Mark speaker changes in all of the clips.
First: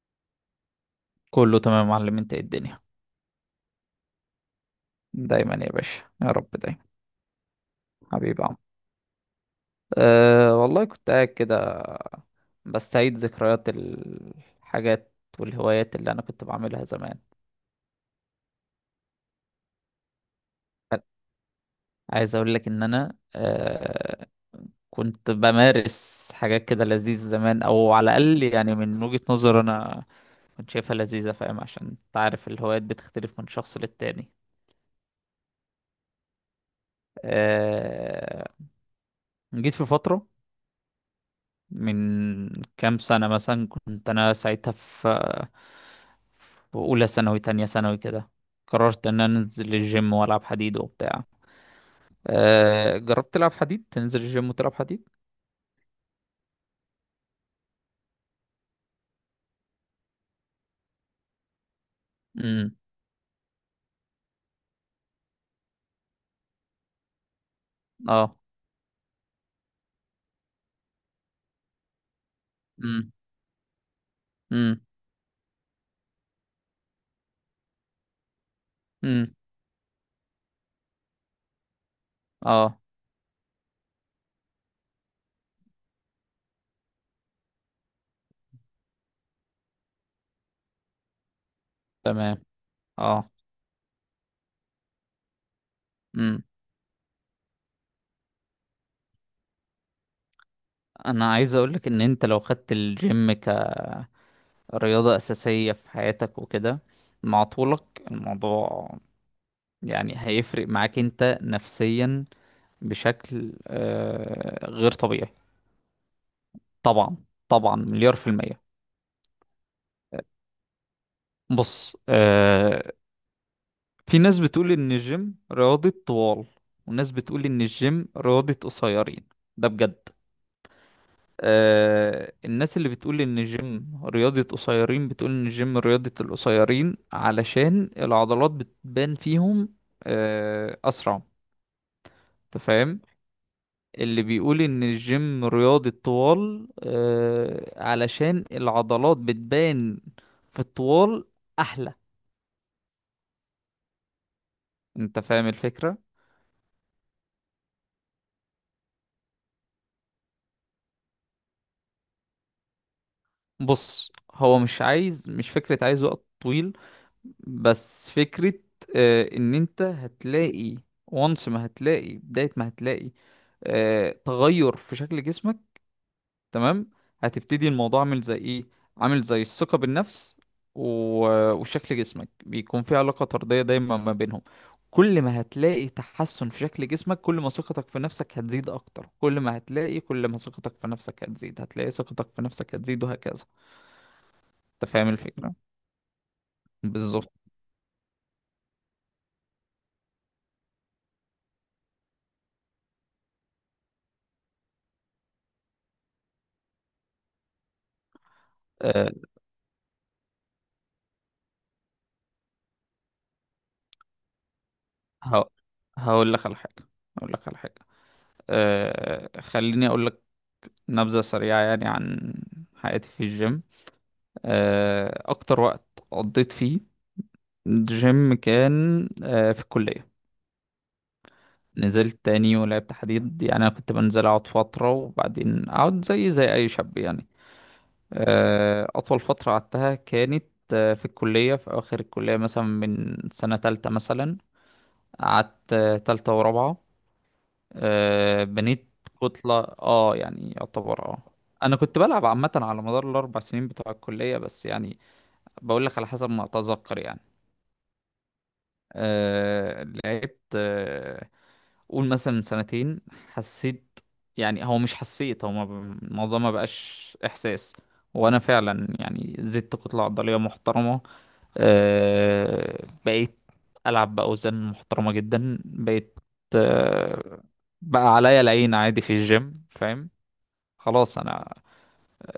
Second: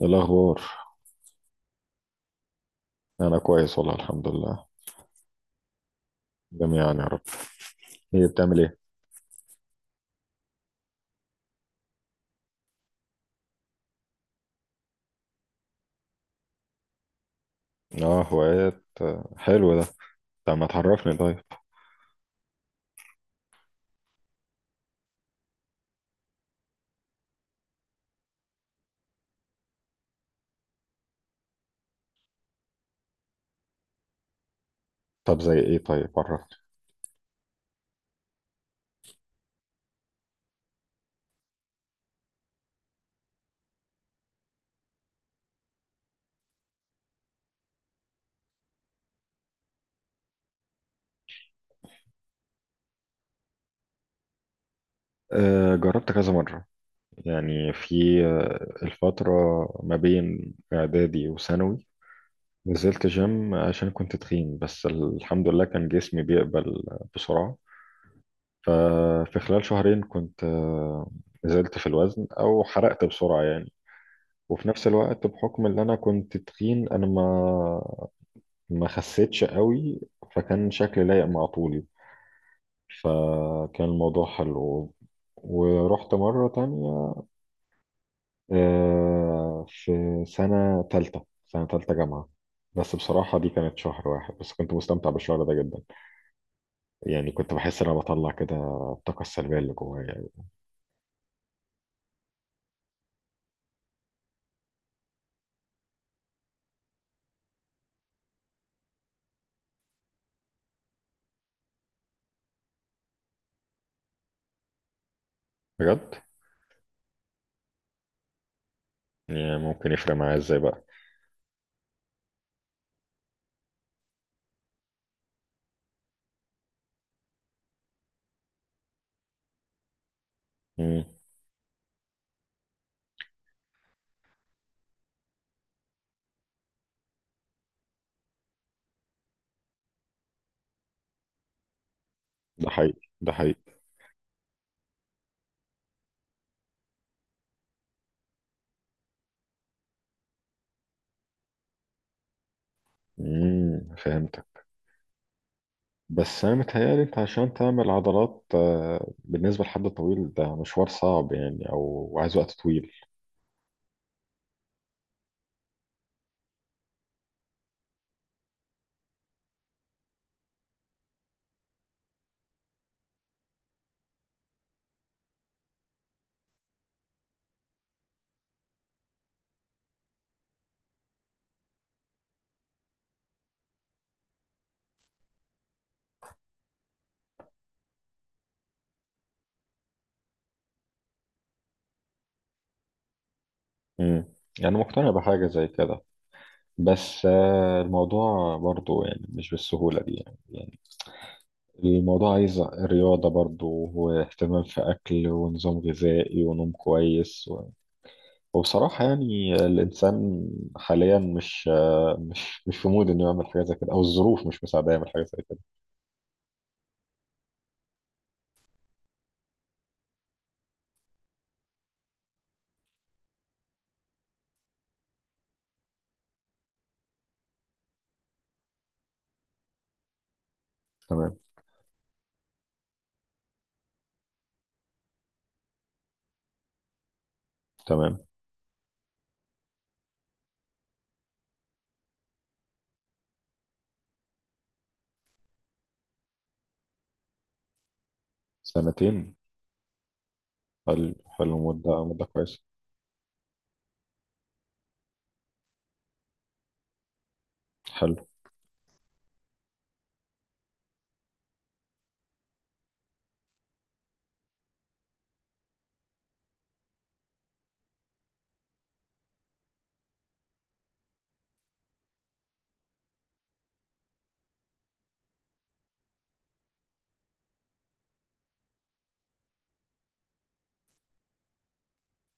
Speaker 1: إيه الأخبار؟
Speaker 2: كله تمام يا معلم، انت ايه الدنيا؟
Speaker 1: أنا كويس والله الحمد لله.
Speaker 2: دايما يا باشا، يا رب دايما.
Speaker 1: جميعا يا رب. إيه
Speaker 2: حبيبي يا عم.
Speaker 1: بتعمل إيه؟
Speaker 2: أه والله، كنت قاعد كده، بستعيد ذكريات الحاجات والهوايات اللي انا كنت بعملها زمان.
Speaker 1: آه، هوايات، حلو ده. طب ما تعرفني طيب.
Speaker 2: عايز اقول لك ان انا كنت بمارس حاجات كده لذيذة زمان، او على الاقل يعني من وجهة نظر انا كنت شايفها لذيذة. فاهم؟ عشان تعرف الهوايات بتختلف من شخص للتاني.
Speaker 1: طب زي إيه طيب عرفني.
Speaker 2: أه جيت في فترة من كام سنة مثلا. كنت أنا ساعتها في أولى ثانوي تانية ثانوي كده. قررت إن أنا أنزل الجيم وألعب حديد وبتاع. جربت تلعب حديد؟ تنزل الجيم وتلعب حديد؟
Speaker 1: آه، جربت كذا مرة. يعني في الفترة ما بين إعدادي وثانوي.
Speaker 2: امم.
Speaker 1: نزلت جيم عشان كنت تخين، بس الحمد لله كان جسمي بيقبل بسرعة.
Speaker 2: اه.
Speaker 1: ففي خلال شهرين كنت نزلت في الوزن أو حرقت
Speaker 2: امم.
Speaker 1: بسرعة يعني. وفي
Speaker 2: امم.
Speaker 1: نفس الوقت بحكم ان انا كنت تخين، انا ما
Speaker 2: امم.
Speaker 1: خسيتش قوي. فكان شكلي لايق مع طولي.
Speaker 2: اه.
Speaker 1: فكان الموضوع حلو. ورحت مرة تانية في سنة تالتة جامعة.
Speaker 2: تمام.
Speaker 1: بس
Speaker 2: اه.
Speaker 1: بصراحة دي كانت شهر واحد، بس كنت مستمتع بالشهر ده جدا.
Speaker 2: امم.
Speaker 1: يعني كنت بحس إن أنا بطلع كده الطاقة السلبية اللي جوايا يعني.
Speaker 2: أنا عايز أقولك إن أنت لو خدت الجيم كرياضة أساسية في حياتك وكده، مع طولك، الموضوع يعني هيفرق معاك انت نفسيا بشكل غير طبيعي.
Speaker 1: بجد.
Speaker 2: طبعا، طبعا. مليار في المية.
Speaker 1: يعني ممكن يفرق معايا إزاي بقى؟
Speaker 2: بص، في ناس بتقول ان الجيم رياضة طوال، وناس بتقول ان الجيم رياضة قصيرين. ده بجد.
Speaker 1: مم.
Speaker 2: الناس اللي بتقول ان الجيم رياضة قصيرين بتقول ان الجيم رياضة القصيرين علشان العضلات بتبان فيهم اسرع. انت
Speaker 1: ده حقيقي
Speaker 2: فاهم؟
Speaker 1: ده حقيقي.
Speaker 2: اللي بيقول ان الجيم رياضي الطوال علشان العضلات بتبان في الطوال احلى.
Speaker 1: مم. فهمت.
Speaker 2: انت فاهم الفكرة؟
Speaker 1: بس انا متهيألي انت عشان تعمل عضلات بالنسبه لحد طويل، ده مشوار صعب يعني او عايز وقت طويل.
Speaker 2: بص، هو مش عايز، مش فكرة عايز وقت طويل، بس فكرة ان انت هتلاقي. وانس ما هتلاقي بداية، ما هتلاقي تغير في شكل جسمك. تمام؟ هتبتدي الموضوع عامل زي ايه؟ عامل زي الثقة بالنفس و... وشكل جسمك بيكون في علاقة طردية دايما ما بينهم. كل ما هتلاقي تحسن في شكل جسمك، كل ما ثقتك في نفسك هتزيد اكتر. كل ما ثقتك في نفسك هتزيد، هتلاقي ثقتك في نفسك هتزيد، وهكذا.
Speaker 1: امم يعني
Speaker 2: انت فاهم
Speaker 1: مقتنع بحاجه
Speaker 2: الفكرة؟
Speaker 1: زي كده. بس
Speaker 2: بالظبط.
Speaker 1: الموضوع برضو يعني مش بالسهوله دي يعني. الموضوع عايز رياضه برضو، واهتمام في اكل ونظام غذائي ونوم كويس وبصراحه
Speaker 2: أه
Speaker 1: يعني الانسان حاليا مش آه، مش مش في مود انه يعمل حاجه زي كده او الظروف مش مساعده يعمل حاجه زي
Speaker 2: ه...
Speaker 1: كده.
Speaker 2: هقول لك على حاجة هقول لك على حاجة. خليني اقول لك نبذة سريعة يعني عن حياتي في الجيم. اكتر وقت قضيت فيه جيم كان في الكلية.
Speaker 1: تمام.
Speaker 2: نزلت تاني ولعبت حديد. يعني أنا كنت بنزل أقعد فترة وبعدين أقعد زي أي شاب يعني.
Speaker 1: تمام.
Speaker 2: أطول فترة قعدتها كانت في الكلية. في أواخر الكلية مثلا، من سنة تالتة مثلا، قعدت تالتة ورابعة. بنيت
Speaker 1: سنتين.
Speaker 2: كتلة يعني يعتبر
Speaker 1: حلو.
Speaker 2: اه
Speaker 1: حلو
Speaker 2: أنا كنت
Speaker 1: مدة
Speaker 2: بلعب عامة
Speaker 1: كويسة.
Speaker 2: على مدار الأربع سنين بتوع الكلية، بس يعني بقول لك على حسب ما أتذكر يعني.
Speaker 1: حلو.
Speaker 2: لعبت قول مثلا من سنتين حسيت. يعني هو مش حسيت، هو ما ب- الموضوع ما بقاش احساس. وانا فعلا يعني زدت كتلة عضلية محترمة. بقيت العب باوزان محترمة جدا. بقيت، أه بقى عليا العين عادي في الجيم. فاهم؟ خلاص، انا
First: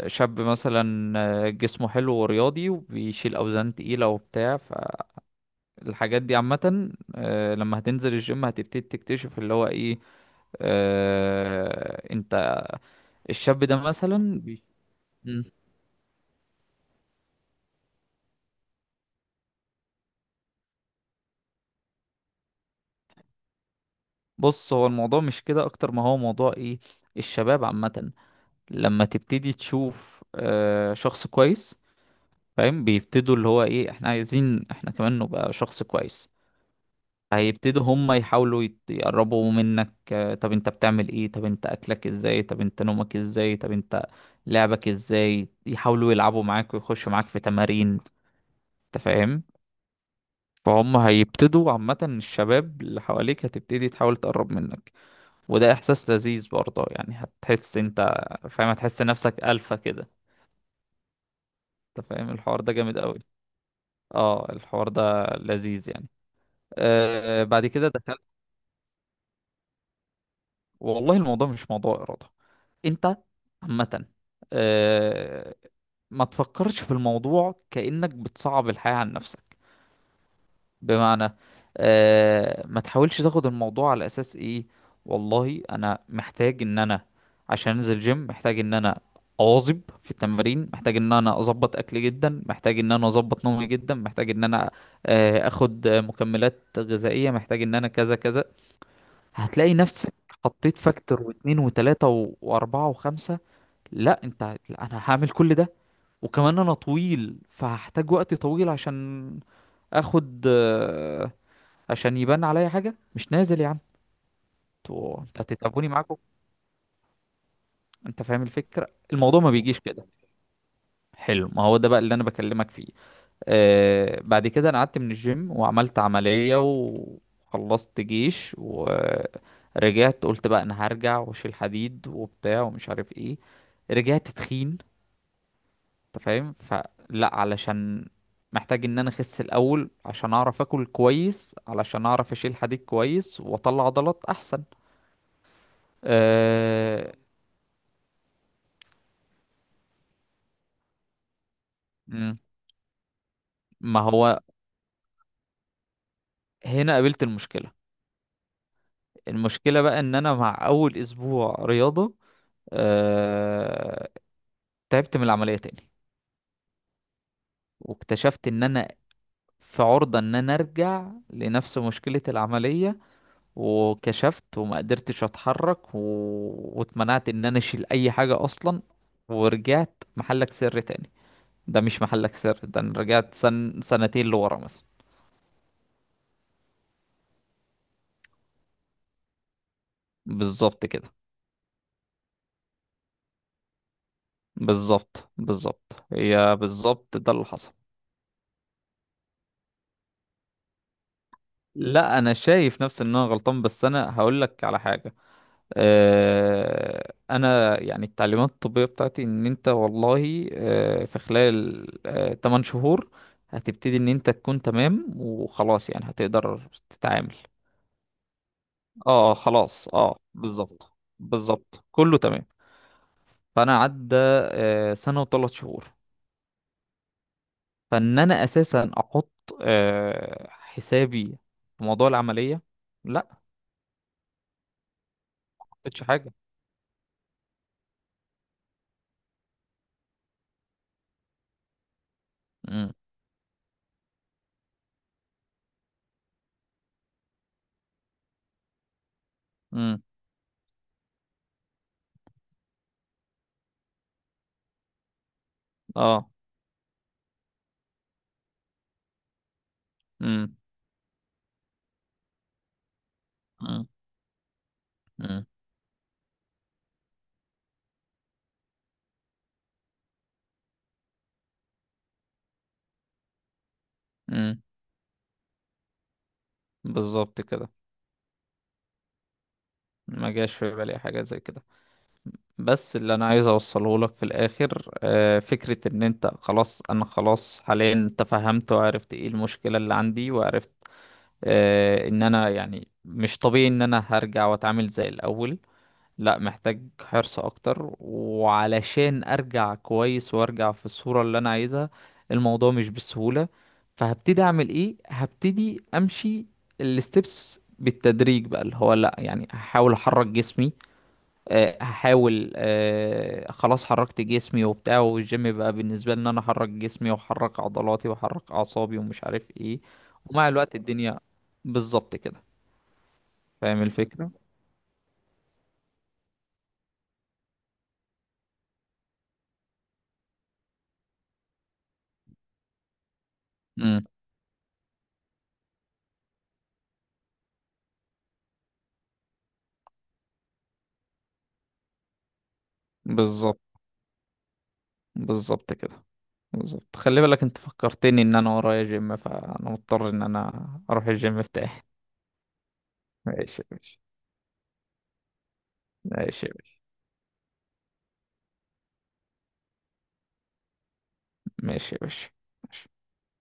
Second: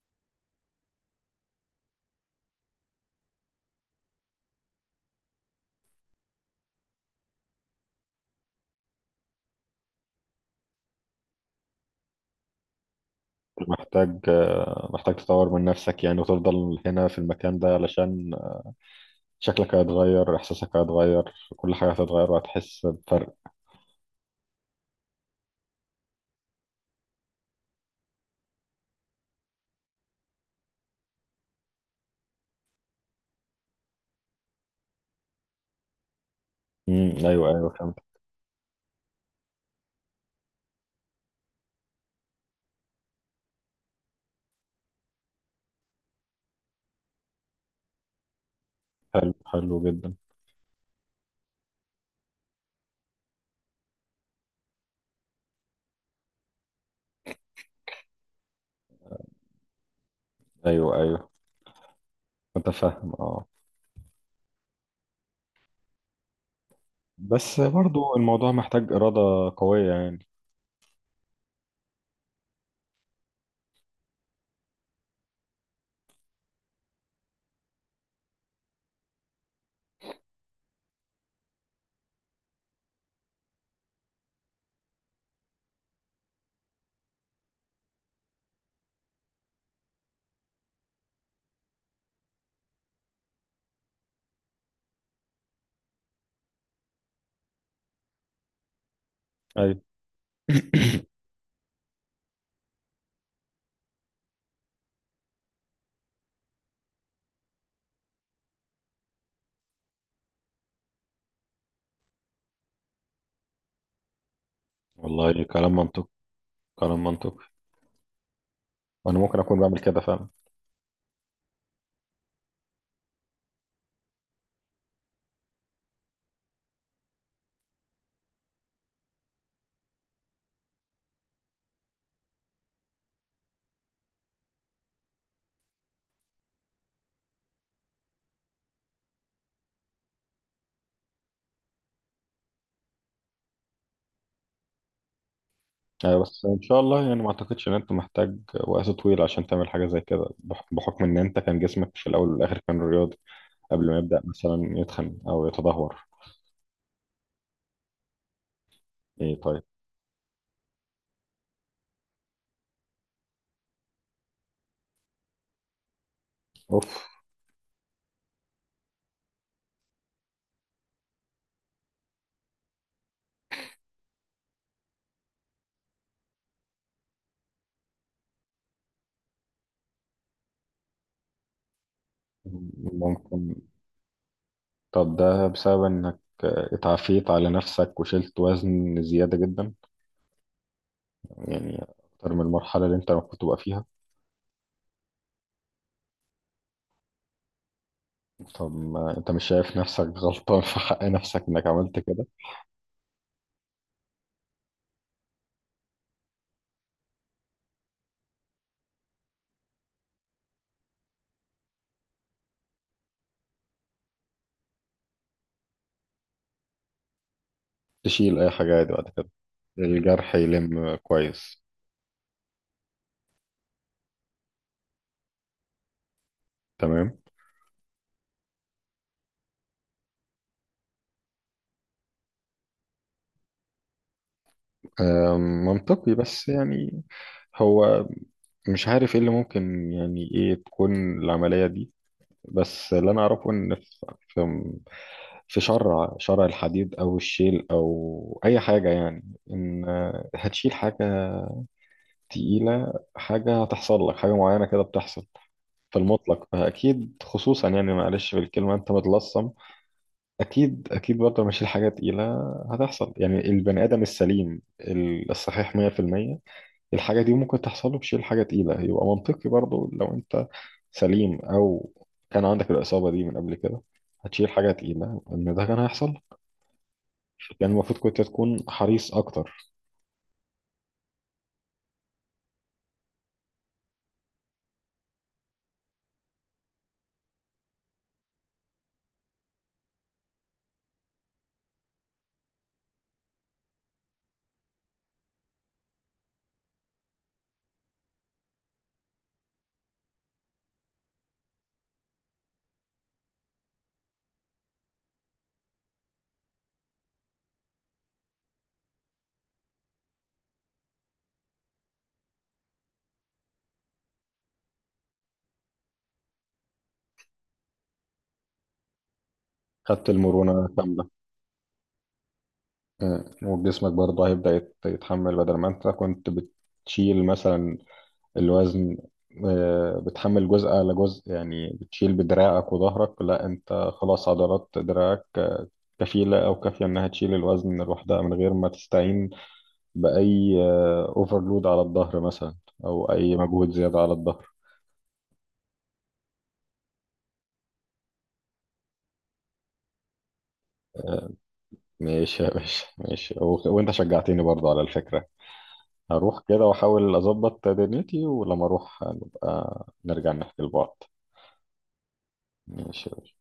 Speaker 2: شاب مثلا جسمه حلو ورياضي وبيشيل اوزان تقيلة وبتاع. فالحاجات دي عامة، لما هتنزل الجيم هتبتدي تكتشف اللي هو ايه. انت الشاب ده
Speaker 1: محتاج
Speaker 2: مثلا
Speaker 1: محتاج
Speaker 2: مم.
Speaker 1: تطور من نفسك يعني وتفضل هنا في المكان ده علشان شكلك هيتغير، إحساسك هيتغير، كل حاجة هتتغير وهتحس بفرق.
Speaker 2: بص، هو الموضوع مش كده اكتر ما هو موضوع ايه. الشباب عامة لما تبتدي تشوف شخص كويس، فاهم، بيبتدوا اللي هو ايه، احنا عايزين احنا كمان نبقى شخص كويس.
Speaker 1: امم، أيوه، أيوه،
Speaker 2: هيبتدوا
Speaker 1: فهمت.
Speaker 2: هم يحاولوا يقربوا منك. طب انت بتعمل ايه؟ طب انت اكلك ازاي؟ طب انت نومك ازاي؟ طب انت لعبك ازاي؟ يحاولوا يلعبوا معاك ويخشوا معاك في تمارين. انت
Speaker 1: حلو،
Speaker 2: فاهم؟
Speaker 1: حلو جدا.
Speaker 2: فهم هيبتدوا عامة، الشباب اللي حواليك هتبتدي تحاول تقرب منك. وده إحساس لذيذ برضه يعني. هتحس أنت، فاهم، هتحس نفسك ألفا كده.
Speaker 1: أيوه، أيوه.
Speaker 2: أنت فاهم، الحوار ده جامد
Speaker 1: متفهم
Speaker 2: أوي.
Speaker 1: أه
Speaker 2: اه الحوار ده لذيذ يعني.
Speaker 1: بس
Speaker 2: بعد كده
Speaker 1: برضو
Speaker 2: دخلت.
Speaker 1: الموضوع محتاج إرادة قوية يعني.
Speaker 2: والله الموضوع مش موضوع إرادة. أنت عامة، آه ما تفكرش في الموضوع كأنك بتصعب الحياة عن نفسك. بمعنى، ما تحاولش تاخد الموضوع على اساس ايه. والله انا محتاج ان انا، عشان انزل جيم محتاج ان انا اواظب في التمارين، محتاج ان انا اظبط اكلي جدا، محتاج ان انا اظبط نومي جدا، محتاج ان انا اخد مكملات غذائية، محتاج ان انا كذا كذا. هتلاقي
Speaker 1: أيوه.
Speaker 2: نفسك حطيت فاكتور واتنين وتلاتة واربعة وخمسة. لا انت، لا انا هعمل كل ده وكمان انا طويل، فهحتاج وقت طويل عشان اخد آه، عشان يبان عليا حاجة. مش نازل يا عم، انت
Speaker 1: والله كلام
Speaker 2: هتتعبوني
Speaker 1: منطقي.
Speaker 2: معاكم.
Speaker 1: كلام منطقي.
Speaker 2: انت فاهم الفكرة؟
Speaker 1: وأنا ممكن
Speaker 2: الموضوع ما
Speaker 1: أكون بعمل
Speaker 2: بيجيش
Speaker 1: كده
Speaker 2: كده.
Speaker 1: فعلا.
Speaker 2: حلو، ما هو ده بقى اللي انا بكلمك فيه. بعد كده انا قعدت من الجيم وعملت عملية وخلصت جيش ورجعت، قلت بقى انا هرجع واشيل حديد وبتاع ومش عارف ايه. رجعت تخين. انت فاهم؟ فلا، علشان محتاج ان انا اخس الاول عشان اعرف اكل كويس، علشان اعرف اشيل حديد كويس واطلع عضلات احسن.
Speaker 1: أيوة، بس إن شاء الله
Speaker 2: آه،
Speaker 1: يعني ما أعتقدش إن أنت محتاج وقت طويل عشان تعمل حاجة زي كده بحكم إن أنت كان جسمك في الأول
Speaker 2: مم.
Speaker 1: والآخر كان رياضي قبل ما
Speaker 2: ما
Speaker 1: يبدأ
Speaker 2: هو
Speaker 1: مثلا يتخن أو يتدهور.
Speaker 2: هنا قابلت المشكلة.
Speaker 1: إيه طيب.
Speaker 2: المشكلة بقى ان انا مع اول اسبوع رياضة آه... تعبت من العملية تاني.
Speaker 1: أوف.
Speaker 2: واكتشفت ان انا في عرضة ان انا ارجع لنفس مشكلة العملية. وكشفت وما قدرتش اتحرك و... واتمنعت ان انا اشيل اي حاجة اصلا. ورجعت محلك سر تاني. ده مش محلك سر، ده انا رجعت
Speaker 1: ممكن.
Speaker 2: سنتين لورا مثلا.
Speaker 1: طب ده بسبب إنك اتعافيت على نفسك وشلت وزن زيادة جدا
Speaker 2: بالظبط كده.
Speaker 1: يعني، أكتر من المرحلة اللي أنت المفروض تبقى فيها.
Speaker 2: بالظبط، بالظبط، هي بالظبط ده اللي حصل.
Speaker 1: طب ما أنت مش شايف نفسك غلطان في حق نفسك إنك عملت
Speaker 2: لا،
Speaker 1: كده؟
Speaker 2: انا شايف نفسي ان انا غلطان، بس انا هقول لك على حاجه. انا يعني التعليمات الطبيه بتاعتي ان انت والله في خلال 8 شهور هتبتدي ان انت تكون تمام وخلاص، يعني هتقدر تتعامل.
Speaker 1: تشيل أي حاجة عادي بعد كده.
Speaker 2: اه خلاص، اه
Speaker 1: الجرح
Speaker 2: بالظبط.
Speaker 1: يلم كويس.
Speaker 2: بالظبط كله تمام. فانا عدى سنه و3 شهور.
Speaker 1: تمام.
Speaker 2: فان انا اساسا احط حسابي في موضوع العمليه. لا، ما حطيتش
Speaker 1: منطقي
Speaker 2: حاجه.
Speaker 1: بس يعني. هو مش عارف ايه اللي ممكن يعني ايه تكون العملية دي. بس
Speaker 2: امم.
Speaker 1: اللي انا اعرفه ان في شرع الحديد او الشيل او اي حاجة يعني. ان
Speaker 2: امم.
Speaker 1: هتشيل حاجة تقيلة، حاجة هتحصل لك حاجة معينة كده بتحصل في
Speaker 2: اه.
Speaker 1: المطلق، فأكيد خصوصا يعني معلش بالكلمة أنت متلصم.
Speaker 2: امم.
Speaker 1: أكيد، أكيد برضه لما أشيل حاجة تقيلة هتحصل يعني البني
Speaker 2: امم.
Speaker 1: آدم السليم
Speaker 2: امم.
Speaker 1: الصحيح 100%. الحاجة دي ممكن تحصل له بشيل حاجة تقيلة يبقى منطقي برضو لو انت سليم او كان عندك الإصابة دي من قبل كده هتشيل
Speaker 2: امم.
Speaker 1: حاجة تقيلة ان ده كان هيحصل.
Speaker 2: بالظبط كده.
Speaker 1: كان المفروض كنت تكون حريص اكتر.
Speaker 2: ما جاش في بالي حاجة زي كده. بس اللي انا عايز اوصله لك في الاخر فكرة ان انت خلاص انا خلاص حاليا تفهمت وعرفت ايه المشكلة اللي عندي، وعرفت ان انا يعني مش طبيعي ان انا هرجع واتعامل زي الاول. لا، محتاج حرص اكتر وعلشان ارجع كويس وارجع في الصورة اللي انا عايزها. الموضوع مش بالسهولة. فهبتدي اعمل ايه؟ هبتدي امشي الستبس بالتدريج بقى، اللي هو لا، يعني هحاول احرك جسمي آه، هحاول آه، خلاص حركت جسمي وبتاع. والجيم بقى بالنسبة لي ان انا احرك جسمي واحرك عضلاتي واحرك اعصابي ومش عارف ايه.
Speaker 1: خدت
Speaker 2: ومع
Speaker 1: المرونة
Speaker 2: الوقت
Speaker 1: كاملة.
Speaker 2: الدنيا. بالظبط كده. فاهم
Speaker 1: وجسمك برضه
Speaker 2: الفكرة.
Speaker 1: هيبدأ يتحمل بدل ما انت كنت بتشيل مثلا الوزن، بتحمل جزء على جزء يعني، بتشيل بدراعك وظهرك، لا انت
Speaker 2: امم.
Speaker 1: خلاص عضلات دراعك كفيلة او كافية انها تشيل الوزن لوحدها من غير ما تستعين بأي اوفرلود على الظهر مثلا أو أي
Speaker 2: بالظبط،
Speaker 1: مجهود زيادة على الظهر.
Speaker 2: بالظبط كده. بالظبط، خلي بالك، انت فكرتني ان انا ورايا جيم، فانا مضطر ان انا اروح
Speaker 1: آه،
Speaker 2: الجيم بتاعي.
Speaker 1: ماشي يا باشا، ماشي
Speaker 2: ماشي يا
Speaker 1: وأنت
Speaker 2: باشا.
Speaker 1: شجعتني برضه على الفكرة. هروح
Speaker 2: ماشي يا
Speaker 1: كده
Speaker 2: باشا.
Speaker 1: وأحاول أظبط دنيتي ولما أروح نبقى نرجع نحكي لبعض.
Speaker 2: ماشي يا باشا. ماشي.
Speaker 1: ماشي.